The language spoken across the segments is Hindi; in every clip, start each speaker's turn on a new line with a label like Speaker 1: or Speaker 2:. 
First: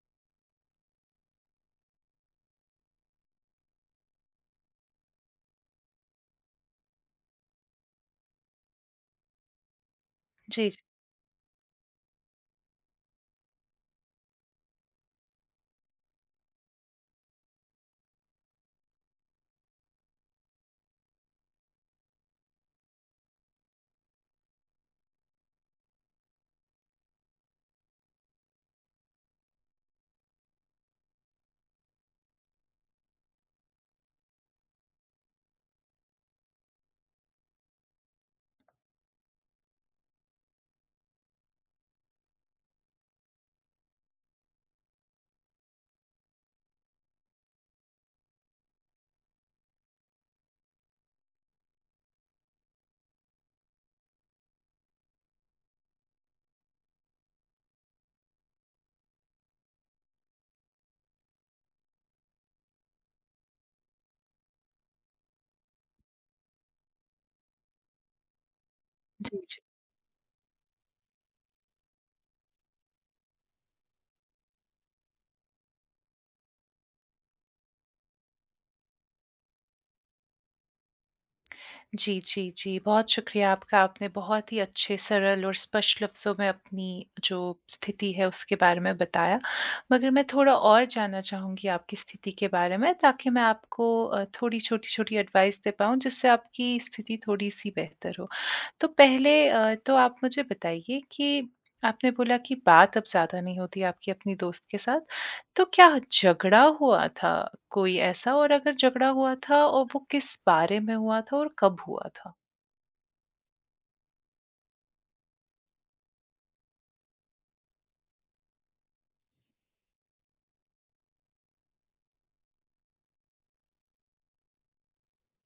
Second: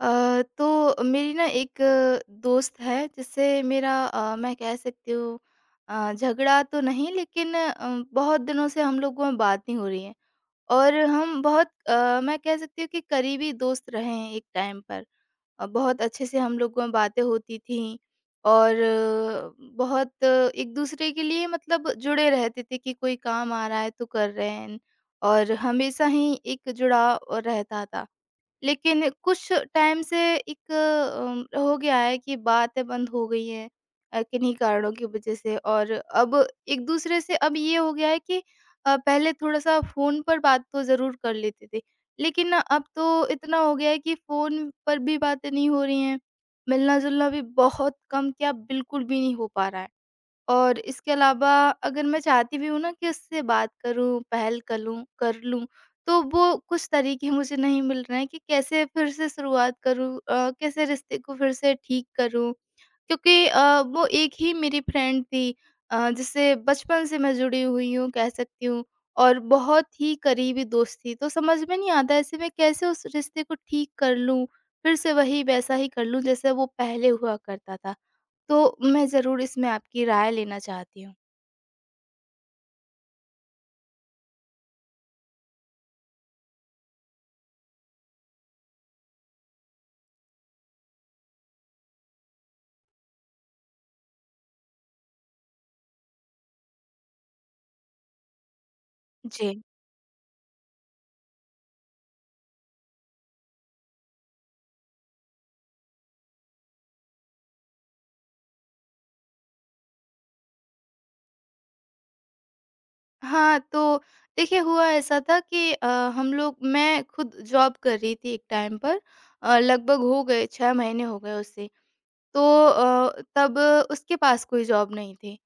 Speaker 1: तो मेरी ना एक दोस्त है जिससे मेरा मैं कह सकती हूँ झगड़ा तो नहीं लेकिन बहुत दिनों से हम लोगों में बात नहीं हो रही है
Speaker 2: जी,
Speaker 1: और हम बहुत मैं कह सकती हूँ कि करीबी दोस्त रहे हैं एक टाइम पर। बहुत अच्छे से हम लोगों में बातें होती थी और बहुत एक दूसरे के लिए मतलब जुड़े रहते थे कि कोई काम आ रहा है तो कर रहे हैं और हमेशा ही एक जुड़ाव रहता था। लेकिन कुछ टाइम से एक हो गया है कि बातें बंद हो गई हैं किन्हीं कारणों की वजह से और अब एक दूसरे से अब ये हो गया है कि पहले थोड़ा सा फ़ोन पर बात तो ज़रूर कर लेते थे, लेकिन ना अब तो इतना हो गया है कि फ़ोन पर भी बातें नहीं हो रही हैं, मिलना-जुलना भी बहुत कम क्या बिल्कुल भी नहीं हो पा रहा है। और इसके अलावा अगर मैं चाहती भी हूँ ना कि उससे बात करूँ, पहल करूँ कर लूँ, तो वो कुछ तरीके मुझे नहीं मिल रहे हैं कि कैसे फिर से शुरुआत करूँ, कैसे रिश्ते को फिर से ठीक करूँ? क्योंकि वो एक ही मेरी फ्रेंड थी जिससे बचपन से मैं जुड़ी हुई हूँ कह सकती हूँ और बहुत ही करीबी दोस्त थी। तो समझ में नहीं आता ऐसे में कैसे उस रिश्ते को ठीक कर लूँ? फिर से वही वैसा ही कर लूँ जैसे वो पहले हुआ करता था। तो मैं ज़रूर इसमें आपकी राय लेना चाहती हूँ।
Speaker 2: जी, जी, जी। बहुत शुक्रिया आपका। आपने बहुत ही अच्छे, सरल और स्पष्ट लफ्ज़ों में अपनी जो स्थिति है, उसके बारे में बताया। मगर मैं थोड़ा और जानना चाहूँगी आपकी स्थिति के बारे में, ताकि मैं आपको थोड़ी छोटी-छोटी एडवाइस दे पाऊँ, जिससे आपकी स्थिति थोड़ी-सी बेहतर हो। तो पहले
Speaker 1: जी।
Speaker 2: तो आप मुझे बताइए कि आपने बोला कि बात अब ज़्यादा नहीं होती आपकी अपनी दोस्त के साथ? तो क्या झगड़ा हुआ था कोई ऐसा, और अगर झगड़ा हुआ था और वो किस बारे में हुआ था और कब हुआ था?
Speaker 1: हाँ, तो देखिए हुआ ऐसा था कि हम लोग मैं खुद जॉब कर रही थी एक टाइम पर। लगभग हो गए 6 महीने हो गए उसे। तो तब उसके पास कोई जॉब नहीं थी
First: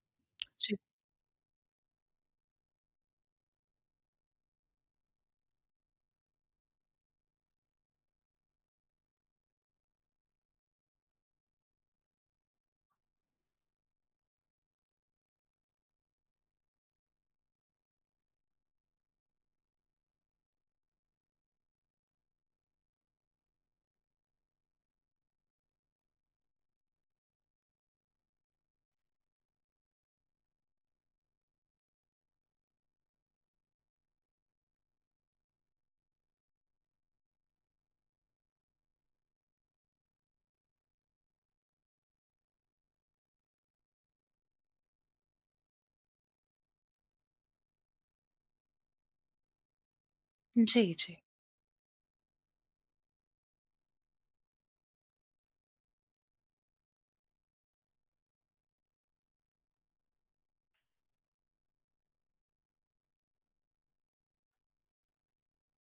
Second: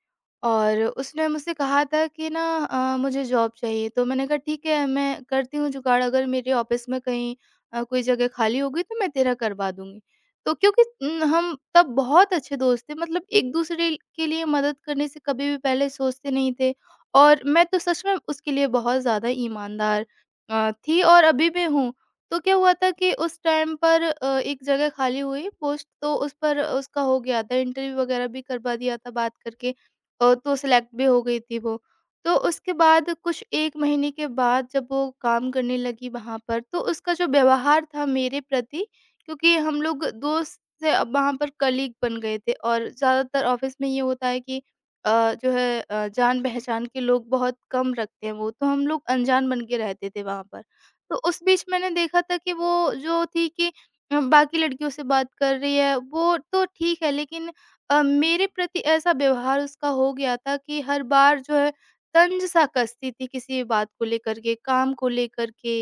Speaker 2: जी।
Speaker 1: और उसने मुझसे कहा था कि ना मुझे जॉब चाहिए तो मैंने कहा ठीक है मैं करती हूँ जुगाड़ अगर मेरे ऑफिस में कहीं कोई जगह खाली होगी तो मैं तेरा करवा दूंगी। तो क्योंकि न, हम तब बहुत अच्छे दोस्त थे मतलब एक दूसरे के लिए मदद करने से कभी भी पहले सोचते नहीं थे और मैं तो सच में उसके लिए बहुत ज़्यादा ईमानदार थी और अभी भी हूँ। तो क्या हुआ था कि उस टाइम पर एक जगह खाली हुई पोस्ट तो उस पर उसका हो गया था, इंटरव्यू वगैरह भी करवा दिया था बात करके और तो सिलेक्ट भी हो गई थी वो। तो उसके बाद कुछ 1 महीने के बाद जब वो काम करने लगी वहाँ पर, तो उसका जो व्यवहार था मेरे प्रति, क्योंकि हम लोग दोस्त से अब वहाँ पर कलीग बन गए थे और ज़्यादातर ऑफ़िस में ये होता है कि जो है जान-पहचान के लोग बहुत कम रखते हैं वो, तो हम लोग अनजान बन के रहते थे वहाँ पर।
Speaker 2: जी, जी।
Speaker 1: तो उस बीच मैंने देखा था कि वो जो थी कि बाकी लड़कियों से बात कर रही है, वो तो ठीक है लेकिन मेरे प्रति ऐसा व्यवहार उसका हो गया था कि हर बार जो है तंज-सा कसती थी किसी भी बात को लेकर के, काम को लेकर के,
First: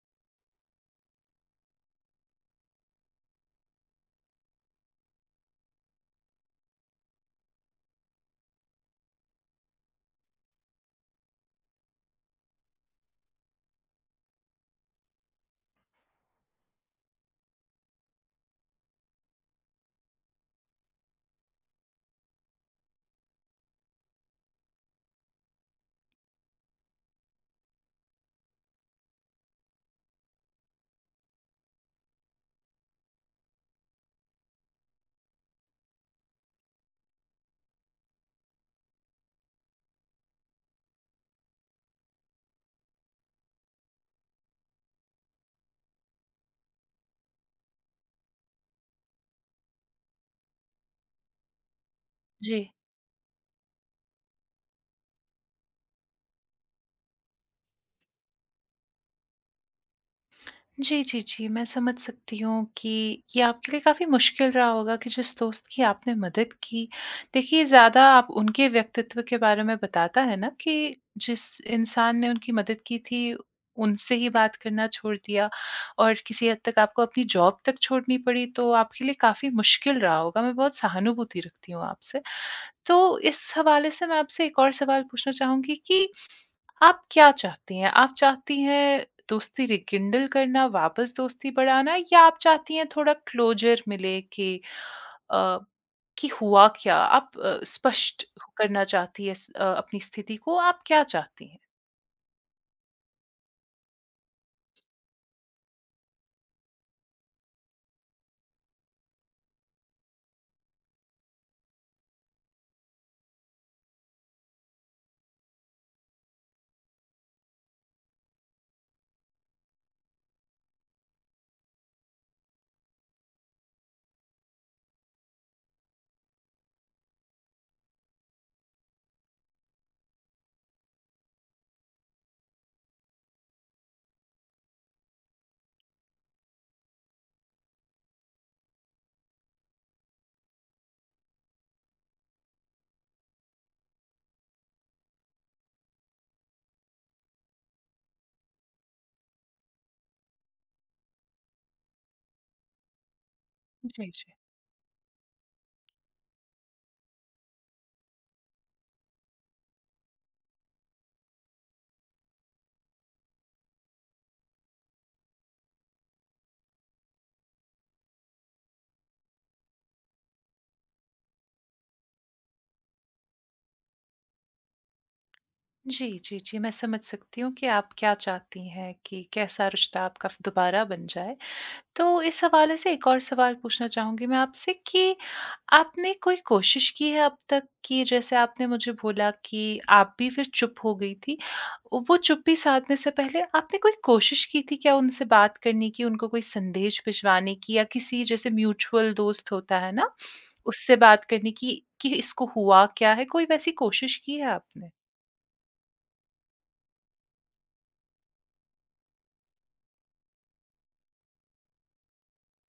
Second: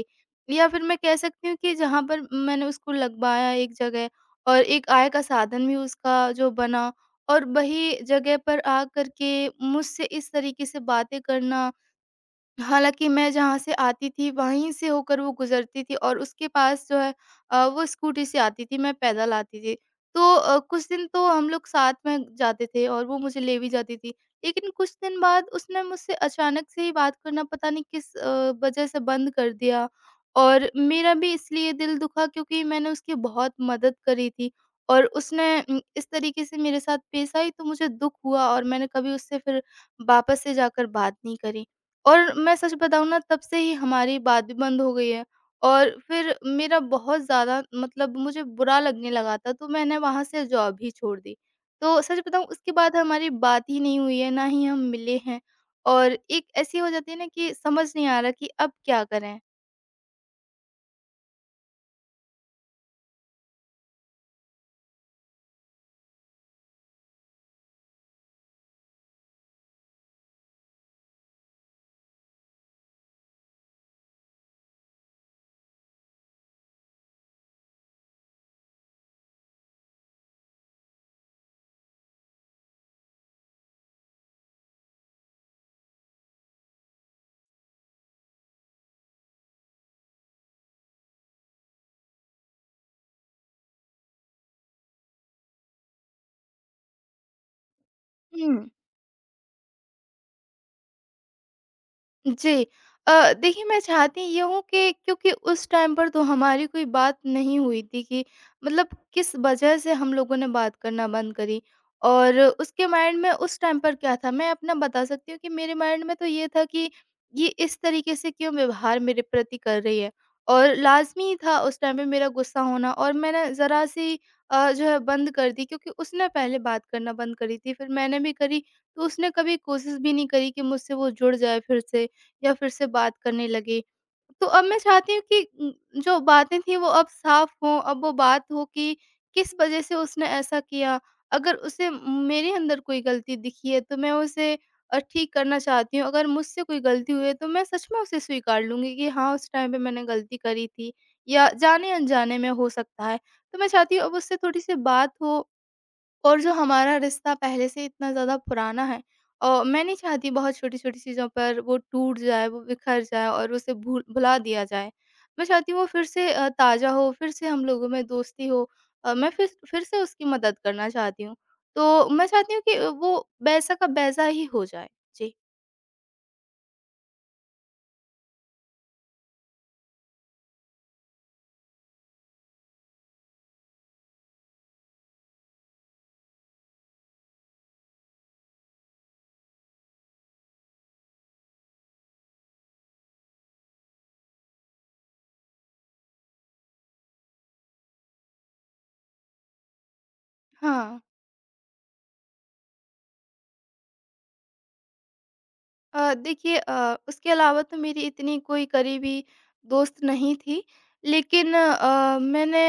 Speaker 1: या फिर मैं कह सकती हूँ कि जहाँ पर मैंने उसको लगवाया एक जगह और एक आय का साधन भी उसका जो बना, और वही जगह पर आकर के मुझसे इस तरीके से बातें करना। हालाँकि मैं जहाँ से आती थी वहीं से होकर वो गुज़रती थी और उसके पास जो है वो स्कूटी से आती थी, मैं पैदल आती थी। तो कुछ दिन तो हम लोग साथ में जाते थे और वो मुझे ले भी जाती थी। लेकिन कुछ दिन बाद उसने मुझसे अचानक से ही बात करना पता नहीं किस वज़ह से बंद कर दिया और मेरा भी इसलिए दिल दुखा क्योंकि मैंने उसकी बहुत मदद करी थी और उसने इस तरीके से मेरे साथ पेश आई तो मुझे दुःख हुआ और मैंने कभी उससे फिर वापस से जाकर बात नहीं करी। और मैं सच बताऊँ ना तब से ही हमारी बात भी बंद हो गई है और फिर मेरा बहुत ज़्यादा मतलब मुझे बुरा लगने लगा था तो मैंने वहाँ से जॉब ही छोड़ दी। तो सच बताऊँ
Speaker 2: जी।
Speaker 1: उसके बाद हमारी बात ही नहीं हुई है, ना ही हम मिले हैं और एक ऐसी हो जाती है ना कि समझ नहीं आ रहा कि अब क्या करें?
Speaker 2: जी, जी, जी। मैं समझ सकती हूँ कि ये आपके लिए काफ़ी मुश्किल रहा होगा कि जिस दोस्त की आपने मदद की, देखिए ज़्यादा आप उनके व्यक्तित्व के बारे में बताता है ना कि जिस इंसान ने उनकी मदद की थी, उनसे ही बात करना छोड़ दिया और किसी हद तक आपको अपनी जॉब तक छोड़नी पड़ी, तो आपके लिए काफ़ी मुश्किल रहा होगा। मैं बहुत सहानुभूति रखती हूँ आपसे। तो इस हवाले से मैं आपसे एक और सवाल पूछना चाहूँगी कि आप क्या चाहती हैं? आप चाहती हैं दोस्ती रिकिंडल करना, वापस दोस्ती बढ़ाना, या आप चाहती हैं थोड़ा क्लोज़र मिले कि अ, कि हुआ क्या? आप स्पष्ट
Speaker 1: हम्म।
Speaker 2: करना चाहती हैं अपनी स्थिति को, आप क्या चाहती हैं?
Speaker 1: जी। देखिए मैं चाहती ये हूँ कि क्योंकि उस टाइम पर तो हमारी कोई बात नहीं हुई थी कि मतलब किस वजह से हम लोगों ने बात करना बंद करी और उसके माइंड में उस टाइम पर क्या था? मैं अपना बता सकती हूँ कि मेरे माइंड में तो ये था कि ये इस तरीके से क्यों व्यवहार मेरे प्रति कर रही है और लाज़मी था उस टाइम पे मेरा गुस्सा होना, और मैंने ज़रा-सी जो है बंद कर दी क्योंकि उसने पहले बात करना बंद करी थी, फिर मैंने भी करी, तो उसने कभी कोशिश भी नहीं करी कि मुझसे वो जुड़ जाए फिर से या फिर से बात करने लगे। तो अब मैं चाहती हूँ कि जो बातें थी वो अब साफ़ हों, अब वो बात हो कि किस वज़ह से उसने ऐसा किया। अगर उसे मेरे अंदर कोई गलती दिखी है तो मैं उसे ठीक करना चाहती हूँ। अगर मुझसे कोई गलती हुई है तो मैं सच में उसे स्वीकार लूँगी कि हाँ, उस टाइम पे मैंने गलती करी थी या जाने-अनजाने में हो सकता है। तो मैं चाहती हूँ
Speaker 2: जी,
Speaker 1: अब
Speaker 2: जी।
Speaker 1: उससे थोड़ी-सी बात हो और जो हमारा रिश्ता पहले से इतना ज़्यादा पुराना है और मैं नहीं चाहती बहुत छोटी-छोटी चीज़ों पर वो टूट जाए, वो बिखर जाए और उसे भूल भुला दिया जाए। मैं चाहती हूँ वो फिर से ताज़ा हो, फिर से हम लोगों में दोस्ती हो। मैं फिर से उसकी मदद करना चाहती हूँ। तो मैं चाहती हूँ कि वो वैसा का वैसा ही हो जाए। जी।
Speaker 2: जी, जी, जी, मैं समझ सकती हूँ कि आप क्या चाहती हैं, कि कैसा रिश्ता आपका फ़ दोबारा बन जाए। तो इस हवाले से एक और सवाल पूछना चाहूँगी मैं आपसे कि आपने कोई कोशिश की है अब तक? कि जैसे आपने मुझे बोला कि आप भी फिर चुप हो गई थी। वो चुप्पी साधने से पहले आपने कोई कोशिश की थी क्या उनसे बात करने की, उनको कोई संदेश भिजवाने की, या किसी जैसे म्यूचुअल दोस्त होता है ना, उससे
Speaker 1: हाँ।
Speaker 2: बात करने की कि इसको हुआ क्या है? कोई वैसी कोशिश की है आपने?
Speaker 1: देखिए उसके अलावा तो मेरी इतनी कोई करीबी दोस्त नहीं थी, लेकिन मैंने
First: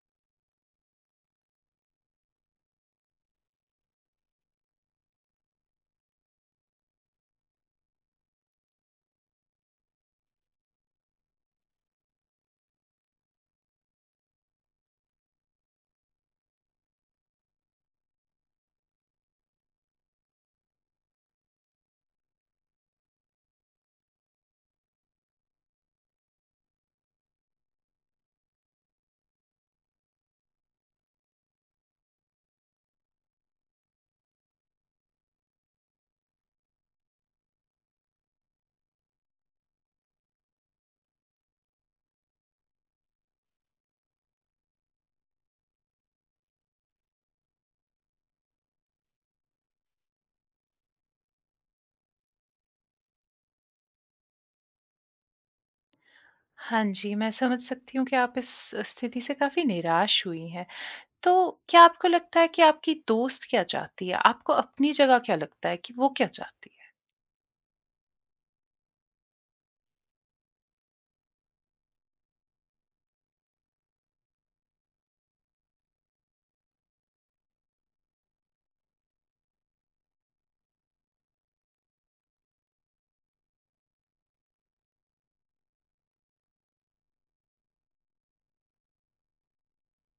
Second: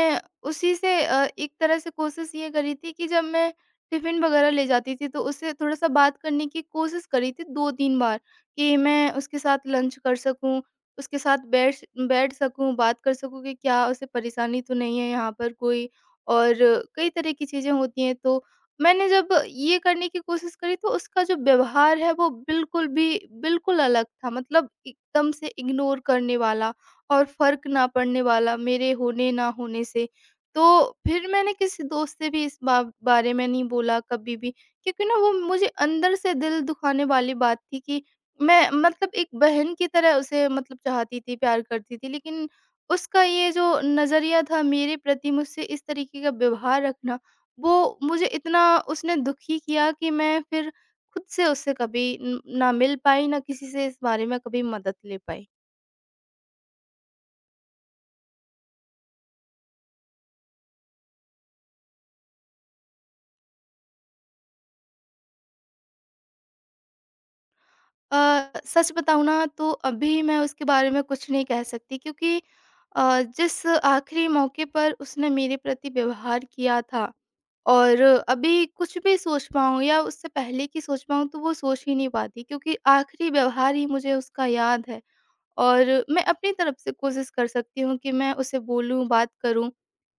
Speaker 1: उसी से एक तरह से कोशिश ये करी थी कि जब मैं टिफ़िन वगैरह ले जाती थी तो उससे थोड़ा-सा बात करने की कोशिश करी थी 2-3 बार कि मैं उसके साथ लंच कर सकूँ, उसके साथ बैठ बैठ सकूँ, बात कर सकूँ कि क्या उसे परेशानी तो नहीं है यहाँ पर कोई और कई तरह की चीज़ें होती हैं। तो मैंने जब ये करने की कोशिश करी तो उसका जो व्यवहार है वो बिल्कुल अलग था, मतलब एकदम से इग्नोर करने वाला और फ़र्क ना पड़ने वाला मेरे होने ना होने से। तो फिर मैंने किसी दोस्त से भी इस बा बारे में नहीं बोला कभी भी क्योंकि ना वो मुझे अंदर से दिल दुखाने वाली बात थी कि मैं मतलब एक बहन की तरह उसे मतलब चाहती थी, प्यार करती थी, लेकिन उसका ये जो नज़रिया था मेरे प्रति मुझसे इस तरीके का व्यवहार रखना, वो मुझे इतना उसने दुखी किया कि मैं फिर खुद से उससे कभी ना मिल पाई ना किसी से इस बारे में कभी मदद ले पाई।
Speaker 2: हाँ जी, मैं समझ सकती हूँ कि आप इस स्थिति से काफ़ी निराश हुई हैं। तो क्या आपको लगता है कि आपकी दोस्त क्या चाहती है? आपको अपनी जगह क्या लगता है कि वो क्या चाहती है?
Speaker 1: सच बताऊँ ना तो अभी मैं उसके बारे में कुछ नहीं कह सकती क्योंकि जिस आखिरी मौके पर उसने मेरे प्रति व्यवहार किया था और अभी कुछ भी सोच पाऊँ या उससे पहले की सोच पाऊँ तो वो सोच ही नहीं पाती क्योंकि आखिरी व्यवहार ही मुझे उसका याद है और मैं अपनी तरफ से कोशिश कर सकती हूँ कि मैं उसे बोलूँ, बात करूँ।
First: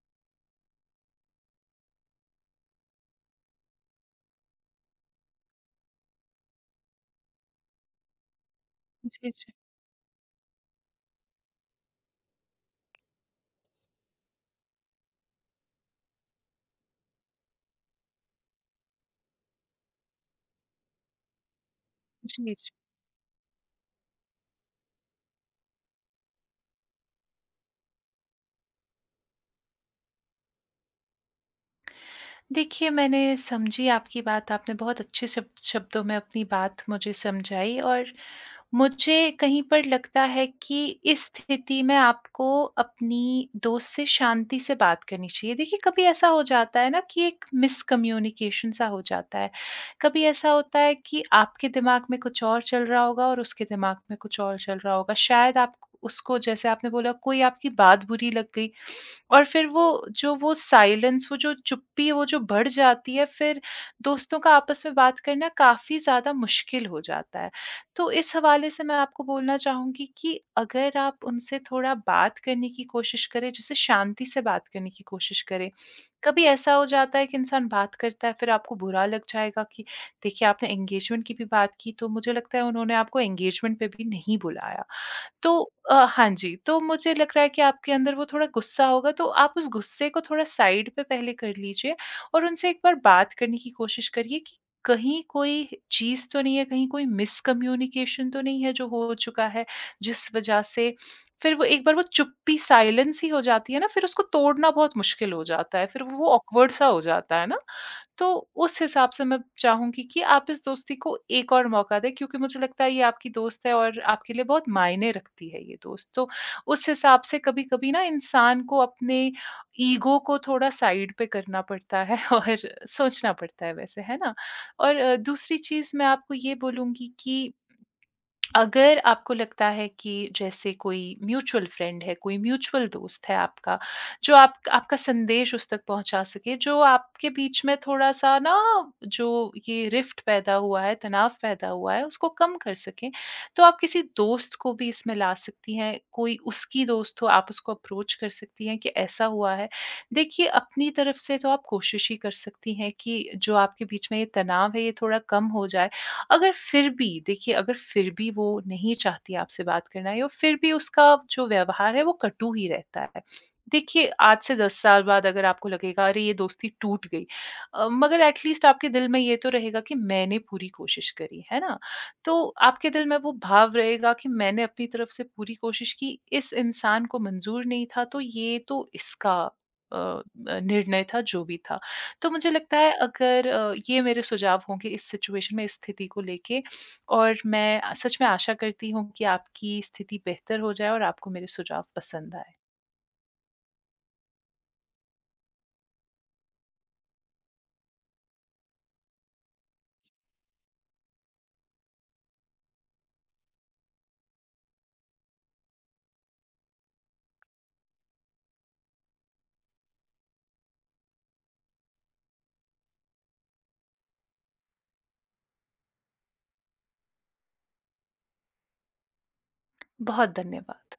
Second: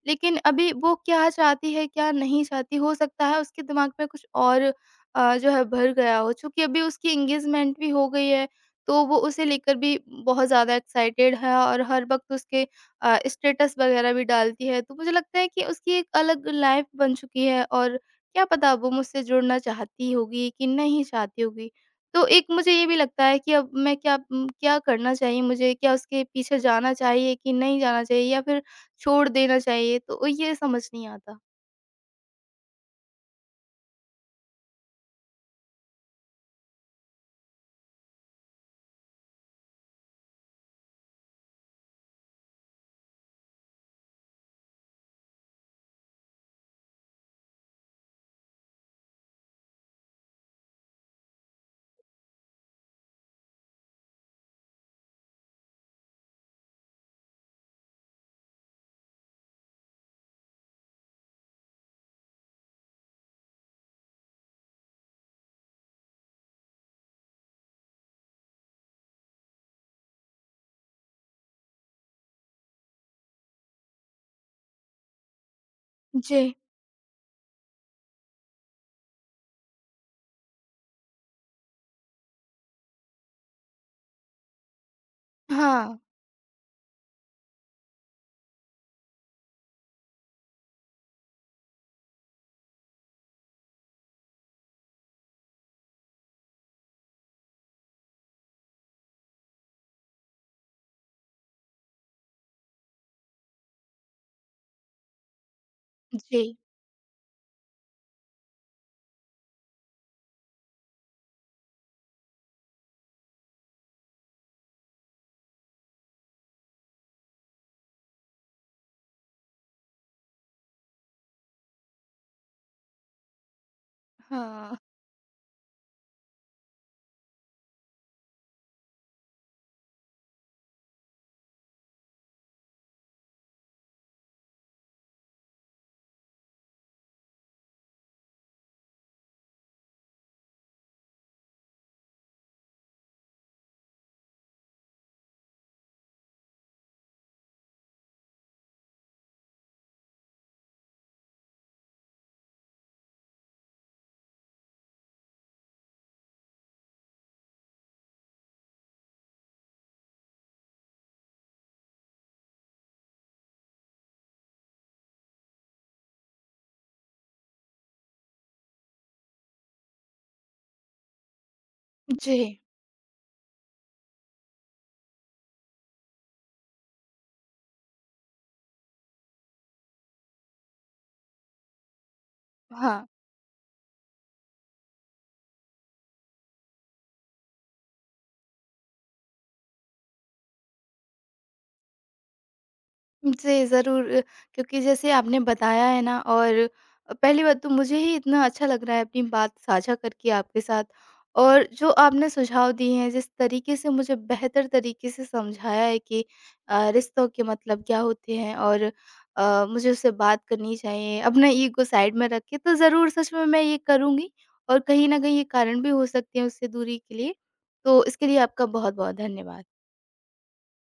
Speaker 1: लेकिन अभी वो क्या चाहती है, क्या नहीं चाहती, हो सकता है उसके दिमाग में कुछ और जो है भर गया हो। चूँकि अभी उसकी एंगेजमेंट भी हो गई है, तो वो
Speaker 2: जी,
Speaker 1: उसे
Speaker 2: जी।
Speaker 1: लेकर भी बहुत ज़्यादा एक्साइटेड है और हर वक़्त उसके स्टेटस वग़ैरह भी डालती है। तो मुझे लगता है कि उसकी एक अलग लाइफ़ बन चुकी है और क्या पता वो मुझसे जुड़ना चाहती होगी कि नहीं चाहती होगी। तो एक
Speaker 2: जी, जी।
Speaker 1: मुझे ये भी लगता है कि अब मैं क्या क्या करना चाहिए मुझे? क्या उसके पीछे जाना चाहिए कि नहीं जाना चाहिए या फिर छोड़ देना चाहिए? तो ये समझ नहीं आता।
Speaker 2: देखिए, मैंने समझी आपकी बात, आपने बहुत अच्छे शब शब्दों में अपनी बात मुझे समझाई, और मुझे कहीं पर लगता है कि इस स्थिति में आपको अपनी दोस्त से शांति से बात करनी चाहिए। देखिए, कभी ऐसा हो जाता है ना कि एक मिसकम्युनिकेशन सा हो जाता है। कभी ऐसा होता है कि आपके दिमाग में कुछ और चल रहा होगा और उसके दिमाग में कुछ और चल रहा होगा। शायद आप उसको, जैसे आपने बोला, कोई आपकी बात बुरी लग गई, और फिर वो जो वो साइलेंस, वो जो चुप्पी वो जो बढ़ जाती है, फिर दोस्तों का आपस में बात करना काफ़ी ज़्यादा मुश्किल हो जाता है। तो इस हवाले से मैं आपको बोलना चाहूँगी कि अगर आप उनसे थोड़ा बात करने की कोशिश करें, जैसे शांति से बात करने की कोशिश करें। कभी
Speaker 1: जी।
Speaker 2: ऐसा हो जाता है कि इंसान बात करता है, फिर आपको बुरा लग जाएगा कि देखिए आपने एंगेजमेंट की भी बात की, तो मुझे लगता है उन्होंने आपको एंगेजमेंट पे भी नहीं बुलाया। तो
Speaker 1: हाँ।
Speaker 2: हाँ जी, तो मुझे लग रहा है कि आपके अंदर वो थोड़ा गुस्सा होगा, तो आप उस गुस्से को थोड़ा साइड पे पहले कर लीजिए और उनसे एक बार बात करने की कोशिश करिए कि कहीं कोई चीज़ तो नहीं है, कहीं कोई मिसकम्युनिकेशन तो नहीं है जो हो चुका है, जिस वजह से फिर वो एक बार वो चुप्पी साइलेंस ही हो जाती है ना, फिर उसको तोड़ना बहुत मुश्किल हो जाता है, फिर वो
Speaker 1: जी।
Speaker 2: ऑकवर्ड सा हो जाता है ना। तो उस हिसाब से मैं चाहूँगी कि आप इस दोस्ती को एक और मौका दें, क्योंकि मुझे लगता है ये आपकी दोस्त है और आपके लिए बहुत मायने रखती है ये दोस्त। तो उस हिसाब से कभी-कभी ना इंसान को अपने ईगो को थोड़ा साइड पे करना पड़ता है और सोचना पड़ता है वैसे, है ना?
Speaker 1: हाँ।
Speaker 2: और दूसरी चीज़ मैं आपको ये बोलूँगी कि अगर आपको लगता है कि जैसे कोई म्यूचुअल फ्रेंड है, कोई म्यूचुअल दोस्त है आपका, जो आप आपका संदेश उस तक पहुँचा सके, जो आपके बीच में थोड़ा-सा ना जो ये रिफ्ट पैदा हुआ है, तनाव पैदा हुआ है, उसको कम कर सकें, तो आप किसी दोस्त को भी इसमें ला सकती हैं। कोई उसकी दोस्त हो, आप उसको अप्रोच कर सकती हैं कि ऐसा हुआ है। देखिए, अपनी तरफ से तो आप कोशिश ही कर सकती हैं कि जो आपके बीच में ये तनाव है, ये थोड़ा कम हो जाए। अगर फिर भी, देखिए अगर फिर भी वो नहीं चाहती आपसे बात करना या फिर भी उसका जो व्यवहार है वो कटु ही रहता है, देखिए आज से 10 साल बाद अगर आपको लगेगा अरे ये दोस्ती टूट गई, मगर एटलीस्ट आपके दिल में ये तो रहेगा कि मैंने पूरी कोशिश करी है ना। तो
Speaker 1: जी।
Speaker 2: आपके दिल में वो भाव रहेगा कि मैंने अपनी तरफ से पूरी कोशिश की, इस इंसान को मंजूर नहीं था तो ये तो इसका अ, अ, निर्णय था जो भी था। तो मुझे लगता है
Speaker 1: हाँ।
Speaker 2: अगर ये मेरे सुझाव होंगे इस सिचुएशन में, इस स्थिति को लेके। और मैं सच में आशा करती हूँ कि आपकी स्थिति बेहतर हो जाए और आपको मेरे सुझाव पसंद आए।
Speaker 1: जी, ज़रूर। क्योंकि जैसे आपने बताया है ना, और पहली बात तो मुझे ही इतना अच्छा लग रहा है अपनी बात साझा करके आपके साथ, और जो आपने सुझाव दिए हैं, जिस तरीके से मुझे बेहतर तरीके से समझाया है कि रिश्तों के मतलब क्या होते हैं और मुझे उससे बात करनी चाहिए, अपना ईगो साइड में रख के, तो ज़रूर सच में मैं ये करूँगी और कहीं न कहीं ये कारण भी हो सकते हैं उससे दूरी के लिए। तो इसके लिए आपका बहुत-बहुत धन्यवाद।
Speaker 2: बहुत धन्यवाद।